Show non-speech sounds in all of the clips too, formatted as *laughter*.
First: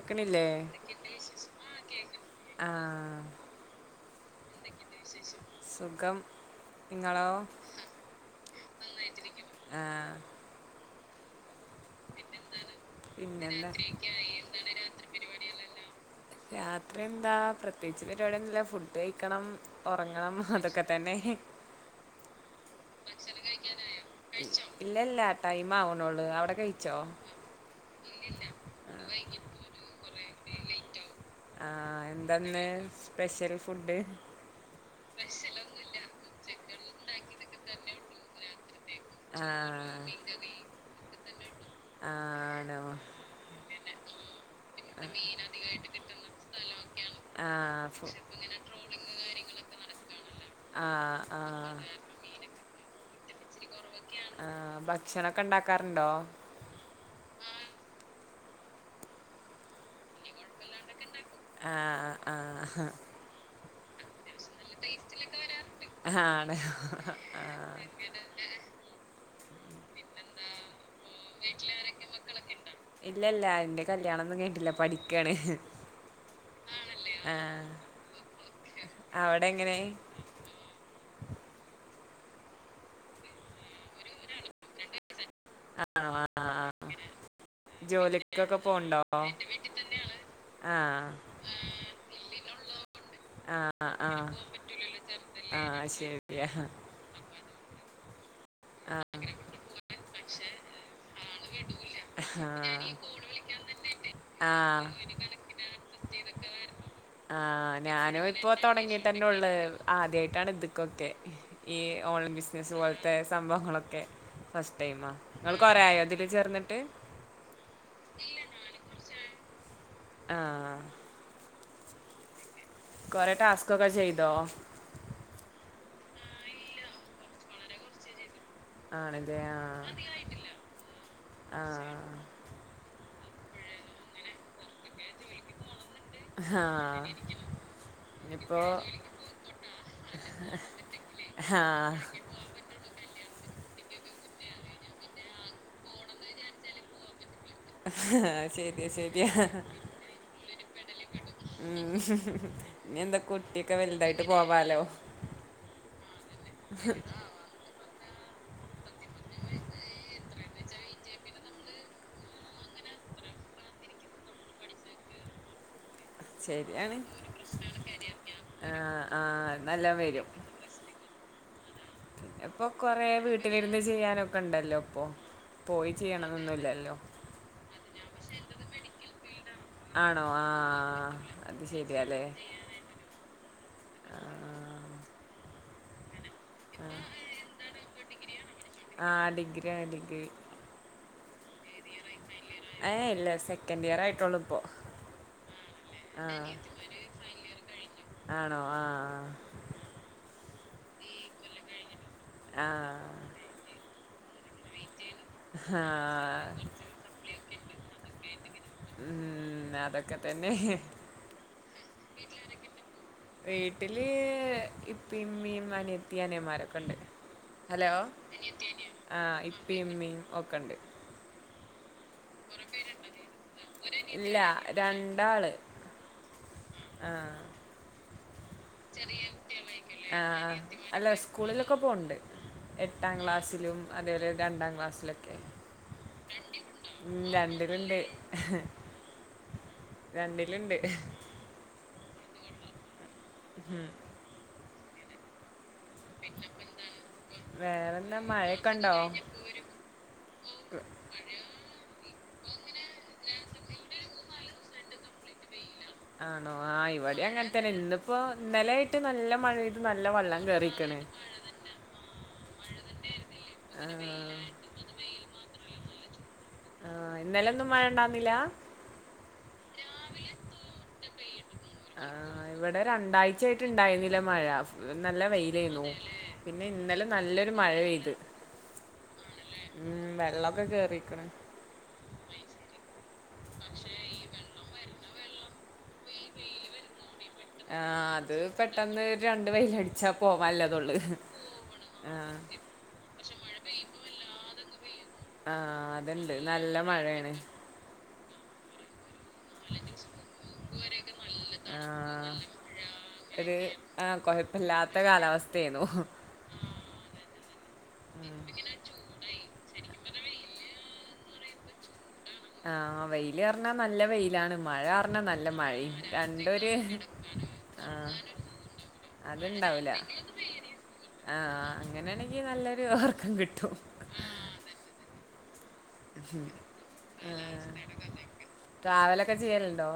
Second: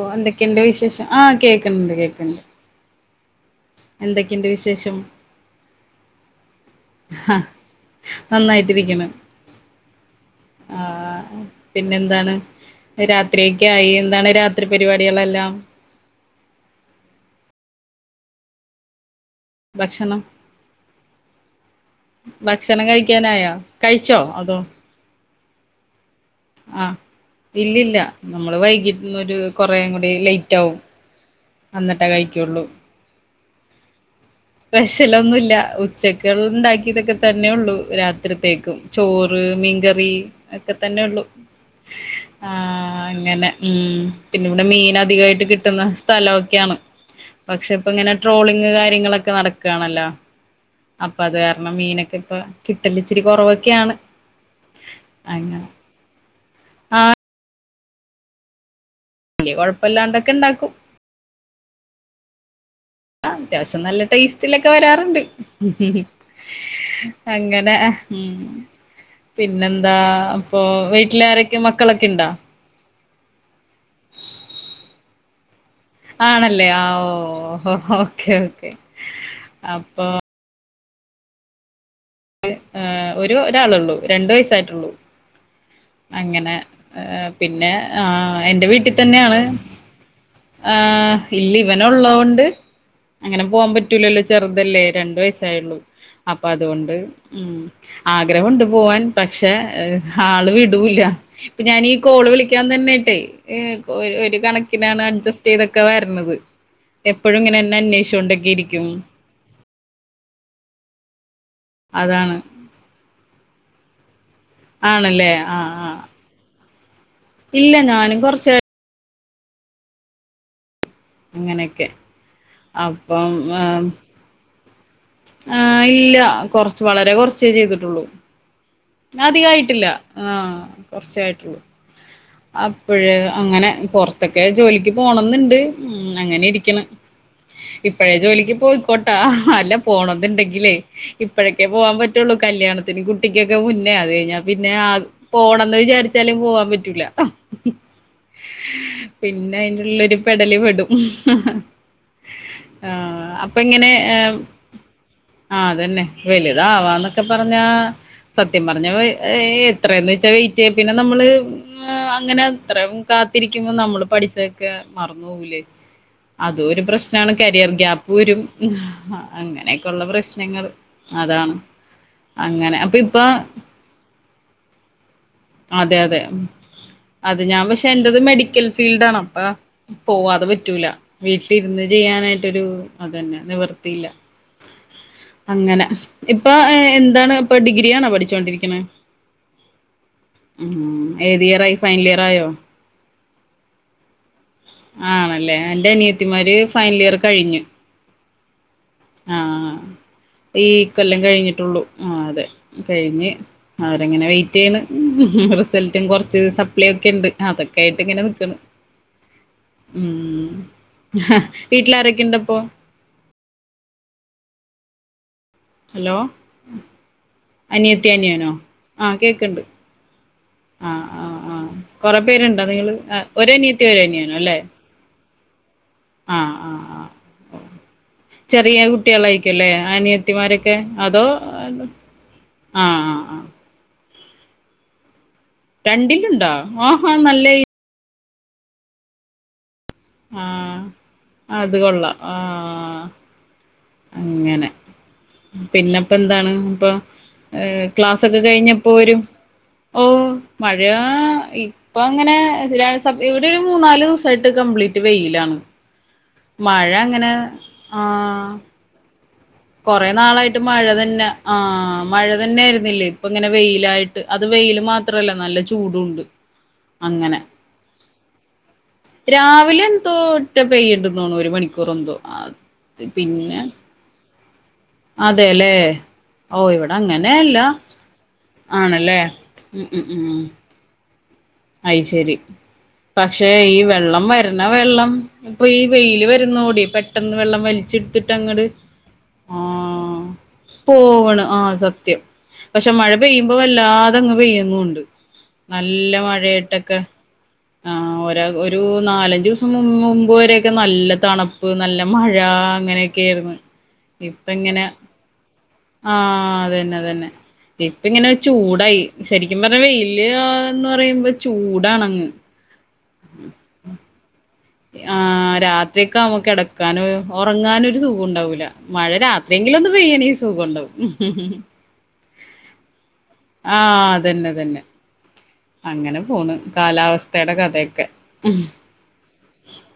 ഓഹ് എന്തൊക്കെയുണ്ട് വിശേഷം. ആഹ് കേൾക്ക്ണ്ട് കേൾക്ക്ണ്ട് ആഹ് എന്തൊക്കെയുണ്ട് വിശേഷം? സുഖം ഇങ്ങളോ? ആ ആഹ് ആഹ്... പിന്നെ എന്താണ് രാത്രിയൊക്കെ പിന്നെന്താ ആയി. എന്താണ് രാത്രി പരിപാടികളെല്ലാം. രാത്രി എന്താ പ്രത്യേകിച്ച് പരിപാടി ഒന്നുല്ല. ഫുഡ് കഴിക്കണം. ഭക്ഷണം ഒറങ്ങണം. അതൊക്കെ തന്നെ. ഭക്ഷണം കഴിക്കാനായോ കഴിച്ചോ? അതോ.. ഇല്ല ഇല്ല, ടൈം ആവുണേള്ളൂ. അവിടെ കഴിച്ചോ? ഇല്ല ഇല്ല നമ്മള് വൈകിട്ടന്നൊരു കൊറേയും കൂടി ലേറ്റ് ആകും. ആഹ്, എന്താന്ന് സ്പെഷ്യൽ ഫുഡ്. സ്പെഷ്യലൊന്നുല്ല. ഉച്ചക്ക് ഉള്ള ഉണ്ടാക്കിയതൊക്കെ തന്നെ ഉള്ളൂ. രാത്രിത്തേക്കും. ചോറ് ആ മീൻകറി ഒക്കെ തന്നെള്ളു ആണോ ആഹ് അങ്ങനെ. ഉം പിന്നെ ഇവിടെ മീൻ അധികമായിട്ട് കിട്ടുന്ന സ്ഥലമൊക്കെയാണ് ആ പക്ഷെ ഇപ്പ ഫു- ഇങ്ങനെ ട്രോളിംഗ് കാര്യങ്ങളൊക്കെ ഒക്കെ നടക്കുകയാണല്ലോ. ആഹ് ആഹ് അതെ ഇപ്പ കിട്ടല് ഇച്ചിരി കൊറവ് ആ ഭക്ഷണൊക്കെ ഒണ്ടാക്കാറുണ്ടോ? ആ വല്ലിയ കൊഴപ്പമില്ലാണ്ടൊക്കെ ഒണ്ടാക്കും. ആഹ് ആഹ് ആ അത്യാവശം നല്ല ടേസ്റ്റ് റ്റിലൊക്കെ വരാറുണ്ട് ആ ആണോ ആ അങ്ങനെ ഉം പിന്നെന്താ അപ്പൊ വീട്ടിലാരൊക്കെ മക്കളൊക്കെണ്ടോ. ഇല്ല ഇല്ല ഇന്റെ കല്യാണന്നും കൈയിഞ്ഞിട്ടില്ലാ പഠിക്കാണ്. ആണല്ലേ ആ ഓ ഓ ഓക്കേ ഓക്കേ അവിടെ എങ്ങനെ അപ്പൊ. ഒരു ഒരാളള്ളൂ രണ്ടു വയസ്സായിട്ടുള്ളൂ. ആണോ ആ ആ അങ്ങനെ ആ പിന്നെ ആ ജോലിക്കൊക്കെ എന്റെ പോണ്ടോ വീട്ടിതന്നെയാണ്. ആ ആഹ് ഇല്ല ഇവനുള്ളോതു കൊണ്ട്. അങ്ങനെ ആ പോവാൻ ആ പറ്റൂലല്ലോ ചെറുതല്ലേ രണ്ട് ആ വയസായുള്ളു അപ്പൊ ശരിയാ അതുകൊണ്ട്- ഉം ആഗ്രവുണ്ട് ആ പോവാൻ പക്ഷെ ആള് വിടൂല്ല. ഇപ്പൊ ഞാൻ ഈ കോള് വിളിക്കാൻ തന്നെയായിട്ടേ ഏ ഒരു ആ കണക്കിനാണ് അഡ്ജസ്റ്റ് ചെയ്തൊക്കെ വരണത്. എപ്പഴും ഇങ്ങനെ തന്നെ അന്വേഷിച്ചു കൊണ്ടക്കെയിരിക്കും. പി *unintelligible* ള്ള ആദ്യമായിട്ടാണ് ഇതക്കൊക്കെ ഈ ഓൺലൈൻ അതാണ് ബിസിനസ്സ് പോലത്തെ ഞങ്ങളൊക്കെ ഫസ്റ്റ് ടൈം ആ ആണല്ലേ ഇങ്ങൾള് ആഹ് കൊറെ ആഹ് ആയോ ഇതിൽ ചേർന്നിട്ട്? ഇല്ല ഞാനും കൊറച്ച ആഹ് അങ്ങനെയൊക്കെ അപ്പം ആ - ഇത *unintelligible* ആഹ് ഇല്ല കൊറച്ച് വളരെ കൊറച്ചേ ചെയ്തിട്ടുള്ളൂ ആണല്ലേ അധികയിട്ടില്ല ആഹാ കൊറച്ചെയായിട്ടുള്ളൂ. ആ അപ്പഴ് അങ്ങനെ പൊറത്തൊക്കെ ജോലിക്ക് പോണംന്നുണ്ട് ഉം അങ്ങനെ ആ ഇരിക്കണ് ആ ഇപ്പോഴേ ജോലിക്ക് ഇനിയിപ്പോ പോയിക്കോട്ടാ അല്ല പോണെന്നുണ്ടെങ്കിലേ ആ ഇപ്പോഴക്കെ പോവാൻ പറ്റ പറ്റുള്ളൂ കല്യാണത്തിന് കുട്ടിക്കൊക്കെ മുന്നേ അത് കഴിഞ്ഞാൽ പിന്നെ ആ പോകണം എന്ന് വിചാരിച്ച ച്ചാലും പോവാൻ പറ്റൂല. ആഹ് ശരിയാ ശരിയാ പിന്നെ അയിന്റുള്ളിലൊരു പെടല് പെടും ഉം ഇനി എന്തൊക്കെ ആഹ് അപ്പൊ കുട്ടിയൊക്കെ ഇങ്ങനെ വലുതായിട്ട് പോവാലോ. ആഹ് അതന്നെ വലുതാവാന്നൊക്കെ പറഞ്ഞാ സത്യം പറഞ്ഞ ഏ എത്രയന്ന് വെച്ചാൽ പിന്നെ നമ്മള് അങ്ങനെ അത്രയും കാത്തിരിക്കുമ്പോൾ നമ്മള് പഠിച്ചൊക്കെ മറന്നു പോ വില്ലെ അതും ഒരു ശരിയാണ് പ്രശ്നാണ് കരിയർ ഗ്യാപ്പ് വരും ആ ആ നല്ല അങ്ങനെയൊക്കെയ ഉള്ള വരും പ്രശ്നങ്ങൾ. അതാണ് പിന്നെ ഇപ്പൊ അങ്ങനെ അപ്പൊ. കൊറേ ഇപ്പൊ വീട്ടിലിരുന്ന് ചെയ്യാനൊക്കെ ഉണ്ടല്ലോ പ്പൊ പോയി അതെ അതെ ചെയ്യണന്നൊന്നുല്ലല്ലോ. അത് ഞാൻ പക്ഷെ എന്റത് മെഡിക്കൽ ഫീൽഡ് ആണ് അപ്പ ആണോ ആ പോവാതെ പറ്റൂല. അത് ഇരുന്ന് ശരിയല്ലേ ചെയ്യാനായിട്ടൊരു. അതന്നെ നിവർത്തിയില്ല ആ അങ്ങനെ ഇപ്പൊ എന്താണ് ഇപ്പൊ ഡിഗ്രി. ഡിഗ്രിയാണോ പഠിച്ചുകോണ്ടിരിക്കനെ. ആഹ ആ ഡിഗ്രി ആ ഡിഗ്രി ഉ ഏത് ഇയർ ആയി ഫൈനൽ ഇയർ ആയോ? എയ് ഇല്ല സെക്കൻഡിയറയിട്ടോള്ളു ഇപ്പോ ആണല്ലേ എന്റെ അനിയത്തിമാര് ഫൈനലിയർ കഴിഞ്ഞ് ആണോ ആഹ് ആഹ് ഈ കൊല്ലം കഴിഞ്ഞിട്ടുള്ളൂ ആഹ് അതെ ആ കഴിഞ്ഞ് അവരിങ്ങനെ വെയി റ്റ്യ്യണ് റിസൽറ്റും കൊറച്ച് ആ സപ്ലൈക്കെണ്ട് അതൊക്കെയായിട്ട് ഇങ്ങനെ നിക്കണ് ഉം അതൊക്കെ തന്നെ വീട്ടിലാരൊക്കെണ്ടപ്പോ വീട്ടില് ഇപ്പീംഇമ്മീ ഹലോ അനയത്തി അനിയമാരൊക്കെണ്ട് ഹലോ അനിയത്തി അനിയനോ അനിയത്തി അനിയനു ആഹ് ഇപ്പിമ്മീ ഓക്കണ്ട് കുറെ പേരുണ്ടോ നിങ്ങള് ഒരനിയത്തി ഇല്ല ഒരനിയനോല്ലേ രണ്ടാള് ആഹ് ആഹ് ആ ആഹ് ചെറിയ കുട്ട്യളായിരിക്കല്ലേ ആ അനിയത്തിമാരൊക്കെ അല്ല അതോ സ്കൂളിലൊക്കെ പോണ്ട് ആഹ് എട്ടാം ആഹ് ക്ലാസ്സിലും അതേപോലെ രണ്ടാക്ലാസ്സിലൊക്കെ രണ്ടിലുണ്ടോ ആഹാ നല്ല രണ്ടിലുണ്ടോ ഉം രണ്ടിലിണ്ട് രണ്ടിലിണ്ട് ആഹ് അത് കൊള്ളാം ആഹ് ഉം അങ്ങനെ പിന്നെപ്പന്താണ് അപ്പൊ ഏഹ് വേറെന്താ ക്ലാസ്സൊക്കെ മഴയൊക്കെ കയിഞ്ഞപ്പോ ഉണ്ടോ വെരും ഓഹ് മഴയാ ഇപ്പ ഇപ്പൊങ്ങനെ ഇവിടെ ഒരു മൂന്നാലിസായിട്ട് കംപ്ലീറ്റ് വെയിലാണ് ആണോ ആ മഴ ഇവിടെ അങ്ങനെ അങ്ങൻതന്നെ ഇന്നിപ്പോ ഇന്നലെ ആയിട്ട് നല്ല മഴ നല്ല കൊറെ വെള്ളം നാളായിട്ട് കേറിക്കണ് മഴതന്നെ ആ മഴ തന്നൊയിരുന്നില്ലേ ഇപ്പിങ്ങനെ ആഹ് വെയിലായിട്ട് അത് വെയില് മാത്രല്ല നല്ല ചൂടുണ്ട് ആഹ് അങ്ങനെ ഇന്നലൊന്നും മഴണ്ടാന്നില്ലാ രാവിലെ എന്തോ ഒറ്റ പെയ്യണ്ടുന്നോ ഒരുമണിക്കൂറെന്തോ അത് പിന്നാ കഴിന്നില്ലേ മഴാ അതെല്ലേ ഓ ഇവിടെ ഇന്നലെ നല്ലൊരു അങ്ങനെയല്ല മഴ പെയ്ത് ആണല്ലേ ഉം ഉം ഉം വെള്ളൊക്കെ കേറിക്ക്ണ് അയ്ശെരി പക്ഷെ ഈ വെള്ളം വരണെ വെള്ളം ഇപ്പൊ ഈ വെയില് വെരുന്നൂടി പെട്ടെന്ന് വെള്ളം ആഹ് വലിച്ചെടുത്തിട്ട് അത് അങ്ങട് പെട്ടെന്ന് രണ്ട് വെയിലടിച്ചാ ആഹ്. പോവാല്ലതൊള്ള് പോവ്ണ് ആഹ് സത്യം ആഹ് പഷെ മഴപെയ്യുമ്പോ വല്ലാതങ്ങ് പെയ്യന്നൂണ്ട് ആഹ് നല്ല അത്ണ്ട് മഴ- നല്ല മഴ ആണ് ആ ഒരാ ഒരു നാലഞ്ചൂസം സം മും മുമ്പ് വരെയൊക്കെ നല്ല തണുപ്പ് നല്ല ആഹ് മഴ അങ്ങനെയൊക്കെ ആയിരുന്ന്. ആഹ് കൊയപ്പല്ലാത്തെ തേന്നു ആഹ് അതെന്നെ അതെന്നെ ഇപ്പ ഇങ്ങനൊരു ചൂടായി ശെരിക്കുപറഞ്ഞ വെയില് എന്ന് പറയുമ്പോ ചൂടാണങ്ങ് ആഹ് വെയില് അറ്ഞ്ഞാ നല്ല വെയിലാണ് മഴാറ്ഞ്ഞാ നല്ല ആഹ് മഴിം രാത്രിയൊക്കെ ആവുമ്പോ രണ്ടൊര് കിടക്കാന് ഉറങ്ങാനും ഒരു ആഹ് സുഖം ഉണ്ടാവൂല മഴ രാത്രിയെങ്കിലും അത്ണ്ടാവൂല ഒന്ന് പെയ്യണെ സുഖം ഉണ്ടാവും ആഹ് അങ്ങനെയാണെങ്കി നല്ലൊരു ഒർക്കം കിട്ടും ആഹ് അതന്നെ അതന്നെ അങ്ങനെ പോണ് കാലാവസ്ഥയുടെ കഥയൊക്കെ ഉം ട്രാവലൊക്കെ ചെയ്യലുണ്ടോ?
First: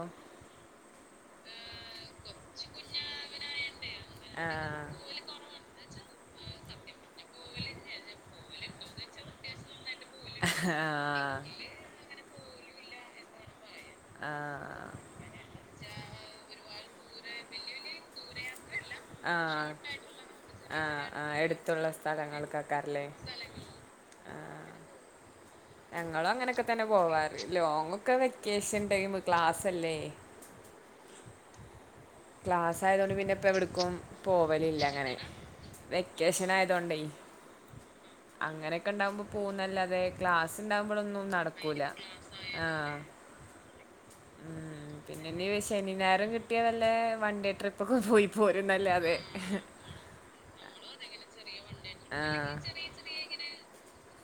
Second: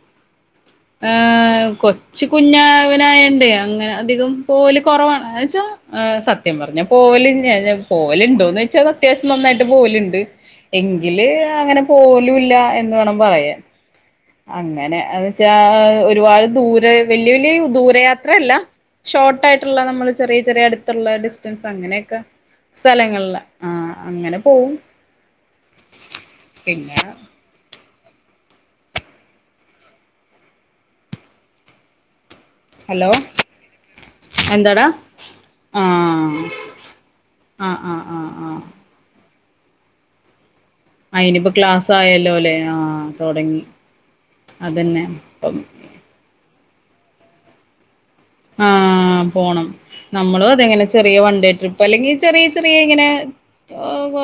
ആഹ് കൊച്ച് കുഞ്ഞാ അങ്ങനായോണ്ടേ അങ്ങനെ അധികം പോവല് കൊറവാണ് അത് വെച്ചാ സ സത്യം പറഞ്ഞാൽ പോവലിനശഞ്ഞാഞെ പോവലുണ്ടോന്ന് ചോയ്ച്ചാ അത്യാവശ്യം നന്നായിട്ട് പോവലുണ്ട് ആഹ് എങ്കില് അങ്ങനെ പോവലൂല്ലാ എന്ന് വേണം പറയാൻ ആഹ് ആഹ് അങ്ങനെ അത് ചാഹ് ഒരുപാട് ദൂരെ വല്ലിയ വല്ലിയ ദൂരയാത്രയല്ല ഷോർട്ട് ആഹ് ആയിട്ടുള്ള നമ്മള് ചെറിയ ചെറിയ ആഹ് അടുത്തുള്ള ആഹ് ഡിസ്റ്റൻസ് എടുത്തുള്ള അങ്ങനെയൊക്കെ സ്ഥലങ്ങൾക്കൊക്കാരല്ലേ സ്ഥലങ്ങളില് ആഹ് അങ്ങനെ ആഹ് പോവും. ഞങ്ങളും അങ്ങനെയൊക്കെ തന്നെ പിന്നെ പോവാറ് ലോങ്ങൊക്കെ വെക്കേഷൻ ടൈം ക്ലാസ്ല് അല്ലേ. ക്ലാസ് ഹലോ ആയതോണ്ട് പിന്നെ ഇപ്പ എവിട്ക്കും പോവലില്ല എന്താടാ അങ്ങനെ. ആഹ് വെക്കേഷൻ ആയതോണ്ടേ.. ആഹ് ആഹ് ആഹ് ആഹ് ഇക്ക ഇണ്ടാവകുമ്പോ പോകുന്നല്ലാതെ ക്ലാസ് ആ ഇണ്ടാവുമ്പോളൊന്നും ഇനിയിപ്പോ നടക്കൂല. ക്ലാസ് ആയല്ലോ അല്ലേ ആ ആഹ് തൊടങ്ങി ഉം അതന്നെ പിന്നെ ഇനി അപ്പം ശനിം ഞായറും കിട്ടിയാ വെല്ലെ വൺ ഡേ ട്രിപ്പൊക്കെ പോയി പോരുന്നല്ലാതെ ആഹ് പോണം നമ്മളു അതെങ്ങനെ ചെറിയ വൺഡേ ട്രിപ്പ് അല്ലെങ്കിൽ ആ ചെറിയ ചെറിയ ഇങ്ങനെ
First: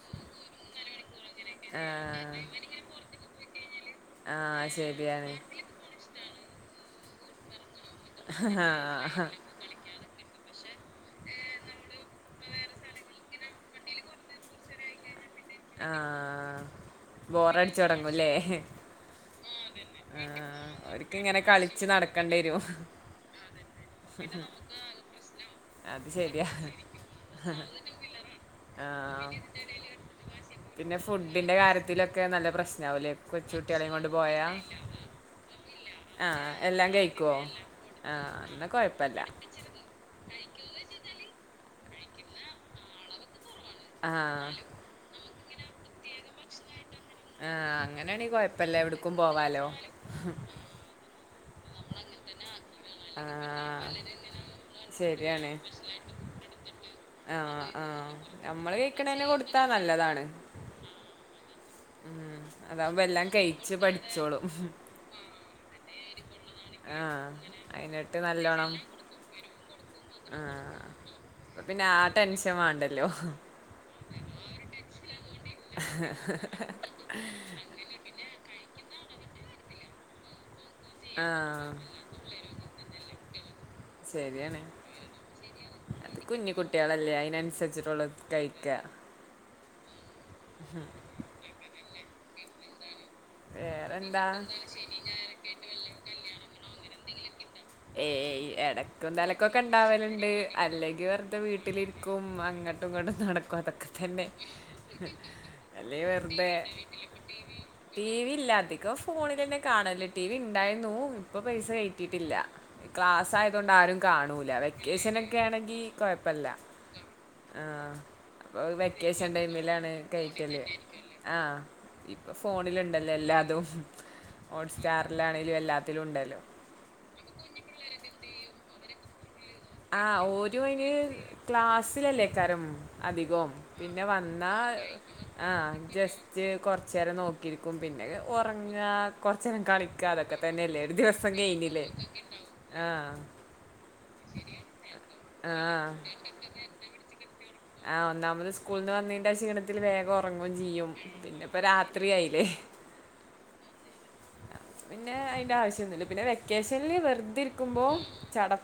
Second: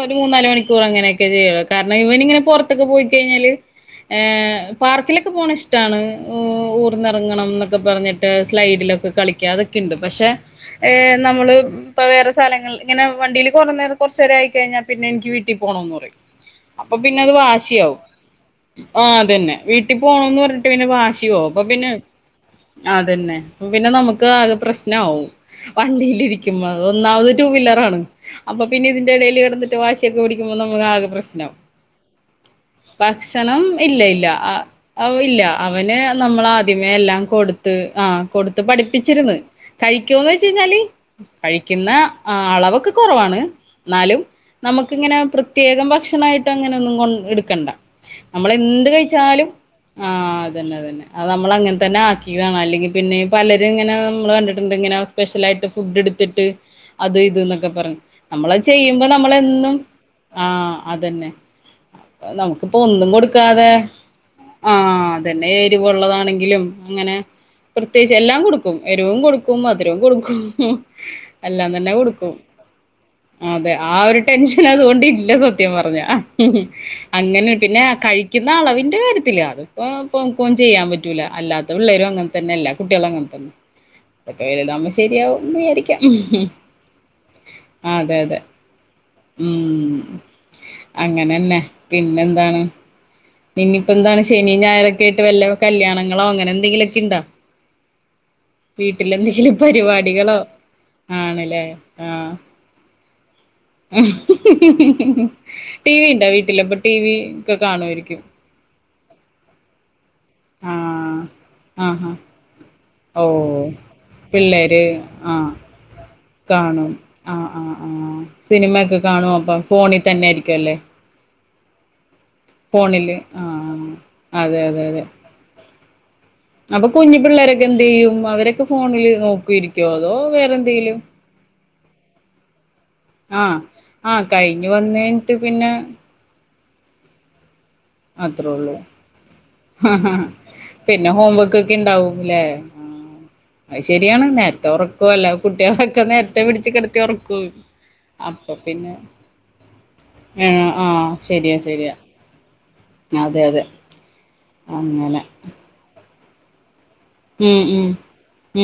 ഒരോ മൂന്നാല് മണിക്കൂർ അങ്ങനെയൊക്കെ ചെയ്യല് ആ കാരണം ഇവൻ ഇങ്ങനെ പുറത്തൊക്കെ പോയിക്കഴിഞ്ഞാല് ആ ഏഹ് പാർക്കിലൊക്കെ ശരിയാണ് പോവ്ണെ ഇഷ്ടാണ് ഓഹ് ഊർന്നിറങ്ങണം എന്ന് ക്കൊ പറഞ്ഞിട്ട് ആ സ്ലൈഡിലൊക്കെ കളിക്കാ അതൊക്കെയിണ്ട് പക്ഷെ ഏഹ് നമ്മള് ഇപ്പൊ വേറെ സ്ഥലങ്ങള് ഇങ്ങനെ വണ്ടീൽ കുറേ നേരം കുറചേരായി കഴിഞ്ഞാൽ പിന്നെ എനിക്ക് വീട്ടി ആ പോണന്ന് പറയും അപ്പൊ പിന്നെ അത് ബോറടിച്ചു വാശിയാവും തുടങ്ങൂല്ലേ ആഹ് അതന്നെ വീട്ടിൽ ആ, പോണംന്ന് പറഞ്ഞിട്ട് പിന്നെ അവർക്ക് ഇങ്ങനെ വാശിയാവും അപ്പൊ കളിച്ച് പിന്നെ നടക്കേണ്ടി വരും ആഹ് അതന്നെ, അപ്പൊ പിന്നെ നമുക്ക് ആകെ പ്രശ്നാവും. അത് ശരിയാ വണ്ടിയിലിരിക്കും അത് ഒന്നാമത് ടുവീലറാണ് അപ്പൊ ആ പിന്നെ ഇതിന്റെ ഇടയില് കിടന്നിട്ട് വാശി വണ്ടിയൊക്കെ ഓടിക്കുമ്പോ നമുക്ക് പിന്നെ ആകെ ഫുഡിന്റെ പ്രശ്നാവും കാര്യത്തിലൊക്കെ നല്ല പ്രശ്നാവൂലേ ഭക്ഷണം കൊച്ചുകുട്ടികളെയും ഇല്ല കൊണ്ട് ഇല്ല്യാ പോയാ ആഹ് അവ ഇല്ല അവന് ആ നമ്മളാദ്യമേ എല്ലാം കഴിക്കുവോ കൊടുത്ത് ആ ആഹ് കൊടുത്ത് എന്നാ കുഴപ്പമില്ല പഠിപ്പിച്ചിരിന്ന്, കഴിക്കോന്നൊച്ചയിഞ്ഞാല് കഴിക്കുന്ന അളവൊക്കെ കുറവാണ് ആ എന്നാലും നമുക്കിങ്ങനെ പ്രത്യേകം ഭക്ഷണായിട്ട് അങ്ങനെ ഒന്നും കൊണ്ട് ആ ഇടുക്കണ്ട അങ്ങനെയാണെങ്കിൽ നമ്മള് കുഴപ്പമില്ല എന്ത് എവിടേക്കും കയിച്ചാലും പോവാലോ ആഹ് അതെന്നെ അതെന്നെ. അത് നമ്മള് അങ്ങനെ തന്നെ ആക്കിയാതാണ് അല്ലെങ്കിൽ പിന്നെ പലരും ഇങ്ങനെ ആഹ് നമ്മള് കണ്ടിട്ടുണ്ട് ഇങ്ങനെ ശരിയാണ് സ്പെഷ്യലായിട്ട് ഫുഡ് എടുത്തിട്ട് അത് ഇത് ആഹ് ന്നൊക്കെ പറഞ്ഞു ആഹ് നമ്മള് അത് ചെയ്യുമ്പോ കഴിക്കണന്നെ നമ്മൾ കൊടുത്താ എന്നും നല്ലതാണ് ആഹ് അതന്നെ ഉം നമുക്കിപ്പൊ അതാവുമ്പോ ഒന്നും എല്ലാം കൊടുക്കാതെ കഴിച്ച് പഠിച്ചോളും ആഹ് തന്നെ എരിവൊള്ളതാണെങ്കിലും അങ്ങനെ ആഹ് പ്രത്യേകിച്ച് അയിനിട്ട് എല്ലാം നല്ലോണം കൊടുക്കും എരുവും കൊടുക്കും മധുരവും കൊടുക്കും ആഹ് അപ്പൊ എല്ലാം പിന്നെ തന്നെ ആ കൊടുക്കും ടെൻഷൻ വാണ്ടല്ലോ കൊടുക്കും അതെ ആഹ് ഒരു ടെൻഷൻ അതുകൊണ്ട് ഇല്ല സത്യം പറഞ്ഞാ അങ്ങനെ പിന്നെ കഴിക്കുന്ന അളവിന്റെ കാര്യത്തില് അതിപ്പോ ഇപ്പോ നമ്മക് ഒന്നും ചെയ്യാൻ പറ്റില്ല പറ്റൂലാ ആഹ് അല്ലാത്ത പിള്ളേരും അങ്ങനെ തന്നെയല്ലേ എല്ലാ കുട്ടികൾ അങ്ങനെ തന്നെ ശരിയാണ് വലുതുകമ്പോ ശരിയാകും വിചാരിക്കാം അത് കുഞ്ഞി കുട്ടികളല്ലേ അതെ അയിനനുസരിച്ചിട്ടുള്ളത് അതെ കഴിക്ക ഉം അങ്ങനെന്നെ പിന്നെന്താണ് പിന്നെയിപ്പാ എന്താണ് വേറെന്താ ശനിയും ഞായറൊക്കായിട്ട് വല്ല കല്യാണങ്ങളോ അങ്ങനെ എന്തെങ്കിലുലൊക്കെ ഉണ്ടോ ഏഹ് ഇടക്കും തലക്കൊക്കെ ഇണ്ടാവലുണ്ട് പരിപാടികളോ അല്ലെങ്കി വെറുതെ ആണല്ലേ വീട്ടിലിരിക്കും ആഹ് അങ്ങനേ അങ്ങോട്ട് ഇങ്ങോട്ടും നടക്കും അതൊക്കെ തന്നെ അല്ലേ വെറുതെ ടീവി ഒക്കെ കാണും ടിവിയില്ലാ അധികം ഫോണിൽ തന്നെ കാണല് ടിവി ഇണ്ടായിരുന്നു ആഹ് ഇപ്പൊ പൈസ ആഹാ കയറ്റിട്ടില്ല ഓ ക്ലാസായത് കൊണ്ട് ആരും കാണ കാണുല പിള്ളേര് വെക്കേഷന ആഹ് ഒക്കെയാണെങ്കി കൊഴപ്പല്ല കാണും ആഹ് ആഹ് ആഹ് സിനിമയൊക്കെ വെക്കേഷൻ കാണും അപ്പം ടൈമിലാണ് ഫോണിൽ തന്നെ ആയിരിക്കും കയറ്റല് അല്ലേ ആഹ് ഇപ്പോ ഫോ ഫോണിലുണ്ടല്ലോ ഫോണില് എല്ലാതും ആഹ് അതെ ഹോട്ട് അതെ അതെ സ്റ്റാറിലാണെലും എല്ലാത്തിലും ഉണ്ടല്ലോ അപ്പൊ കുഞ്ഞി പിള്ളേരൊക്കെ എന്ത്യ്യും അവരൊക്കെ ഫോണില് നോക്കുയിരിക്കും ആഹ് ഒരായിന് ക്ലാസ്സിലല്ലേക്കാരം അധികം ആഹ് പിന്നെ ആഹ് വന്നാ കഴിഞ്ഞ് വന്ന് കഴിഞ്ഞിട്ട് പിന്നെ ആഹ് ജസ്റ്റ് കൊറച്ചേരം നോക്കി ഇരിക്കും പിന്നെ അത്രേ ഉള്ളൂ ഉറങ്ങ കൊറച്ചേരം കളിക്ക അതൊക്കെ തന്നെല്ല ഒരു പിന്നെ ദിവസം ഹോം വർക്ക് ഒക്കെ കഴിഞ്ഞില്ലേ ഉണ്ടാവുംല്ലേ ആഹ് അത് ശരിയാണ് നേരത്തെ ഉറക്കുവല്ല ആ കുട്ടികളൊക്കെ നേരത്തെ പിടിച്ച കിടത്തി ഉറക്കൂ ആഹ് ഒന്നാമത് സ്കൂളിൽ നിന്ന് വന്നെന്റെ ആ ക്ഷീണത്തിൽ വേഗം ഉറങ്ങയും ഏഹ് ചെയ്യും ആഹ് ശരിയാ പിന്നെപ്പ ശരിയാ രാത്രിയായില്ലേ അതെ അതെ പിന്നെ അങ്ങനെ അതിന്റെ ആവശ്യം ഒന്നുമില്ല പിന്നെ വെക്കേഷനിൽ വെറുതെ ഉം ഉം ഇരിക്കുമ്പോൾ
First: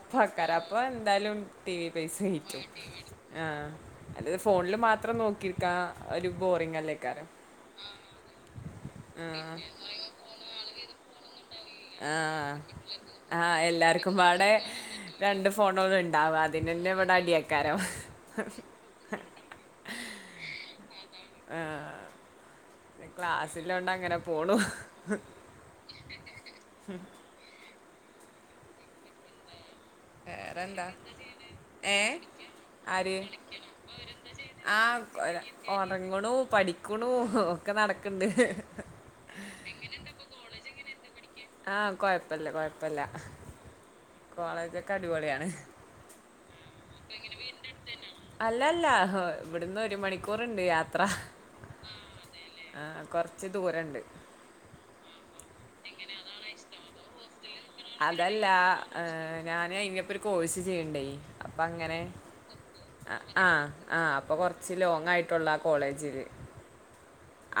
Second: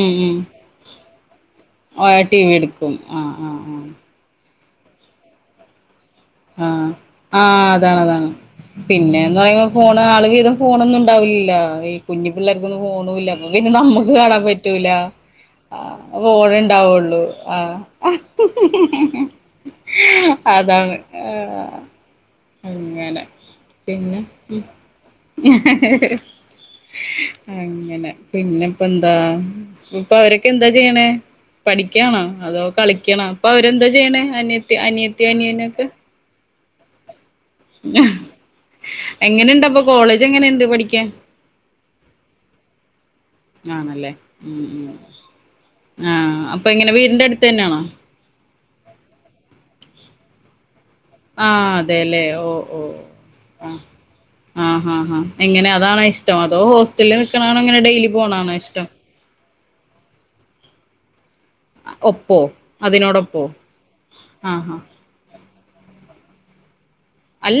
ഉം ഉം അപ്പോൾ എന്തായാലും ടി വി പൈസ ടി വി കയറ്റും എടുക്കും ആഹ് ആ ആഹ് ആഹ് അല്ലത് ഫോണിൽ മാത്രം നോക്കിരിക്ക ആഹ് ആഹ് അതാണ് അതാണ് ആ പിന്നെന്ന് പറയുമ്പോ ഫോണ് ആള് വീതം ഫോണൊന്നും ഉണ്ടാവില്ല ഈ ആ കുഞ്ഞി പിള്ളേർക്ക് ഫോണുല്ല ആ അപ്പൊ പിന്നെ നമ്മുക്ക് എല്ലാവർക്കും കാണാൻ പാടെ പറ്റൂല രണ്ട് ഫോണുകളും ഉണ്ടാവും ഫോൺ അതിന് തന്നെ ഇവിടെ ഇണ്ടാവുള്ളു അടിയക്കാരം ആഹ് അതാണ് ആഹ് അങ്ങനെ പിന്നെ പോണു അങ്ങനെ പിന്നെ ഇപ്പ എന്താ ഇപ്പൊ അവരൊക്കെ എന്താ വേറെന്താ ചെയ്യണേ ഏ പഠിക്കണോ അതോ ആര് കളിക്കണോ ഇ പ്പൊ അവരെന്താ ചെയ്യണേ അനിയ അനിയത്തിയ അനിയന് ഒക്കെ കളിക്കുണു പഠിക്ണു ഒക്കെ നടക്കണ്ട് എങ്ങനെണ്ട് അപ്പൊ കോളേജ് എങ്ങനെയുണ്ട് പഠിക്കാൻ ആഹ് കൊഴപ്പില്ല കൊഴപ്പില്ല ആണല്ലേ ഉം ആഹ് അപ്പൊ എങ്ങനെ വീടിന്റെ അടുത്ത് തന്നെയണോ അല്ലല്ല ഇവിടുന്ന് ഒരു മണിക്കൂറുണ്ട് യാത്ര യാത്ര ആഹ് അതെല്ലേ ഓ ഓ ആ കൊറച്ച് ദൂരുണ്ട് ആഹ് ആഹ് എങ്ങനെ അതാണാ ഇഷ്ടം അതോ നിക്കണാണോ ഇങ്ങനെ ഡെയിലി അതല്ല പോണാണോ ഇഷ്ടം ഞാന് ഇതിൻ്റെപ്പം ഒരു കോഴ്സ് ചെയ്യ്ണ്ടേ അപ്പം അങ്ങനെ ഒപ്പോ അതിനോടൊപ്പോ ആഹ് ആഹ് അപ്പൊ ആഹ് ആഹ് കൊറച്ച് ലോങ് ആയിട്ടുള്ള ആ കോളേജില്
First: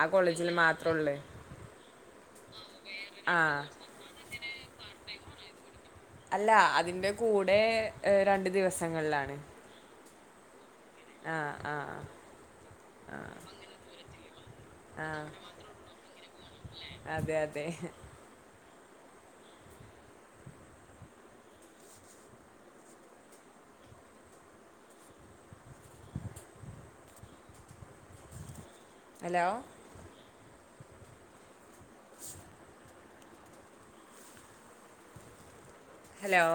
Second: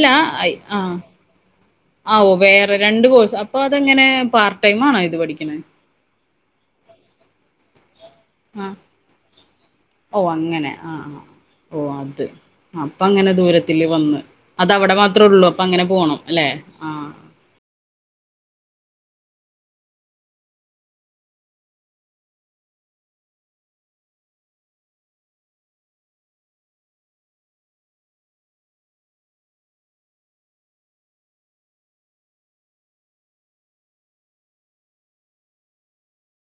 ആ കോളേജില് ആ മാത്രൊള്ളൂ ആവോ വേറെ രണ്ട് കോഴ്സ് അപ്പൊ ആഹ് അതെങ്ങനെ പ ടൈമിലാണോ ഇത് പഠിക്ക്ണേ അല്ല അതിന്റെ കൂടെ രണ്ടു ദിവസങ്ങളിലാണ് ഓഹ് അങ്ങനെ ആഹ് ഓഹ് അത് അപ്പൊ അങ്ങനെ ദൂരത്തില് വന്ന് അതവിടെ മാത്രമേ ആഹ് ഉള്ളൂ അപ്പൊ അങ്ങനെ പോണം അല്ലെ ആഹ് അതെ അതെ ഹലോ ഹലോ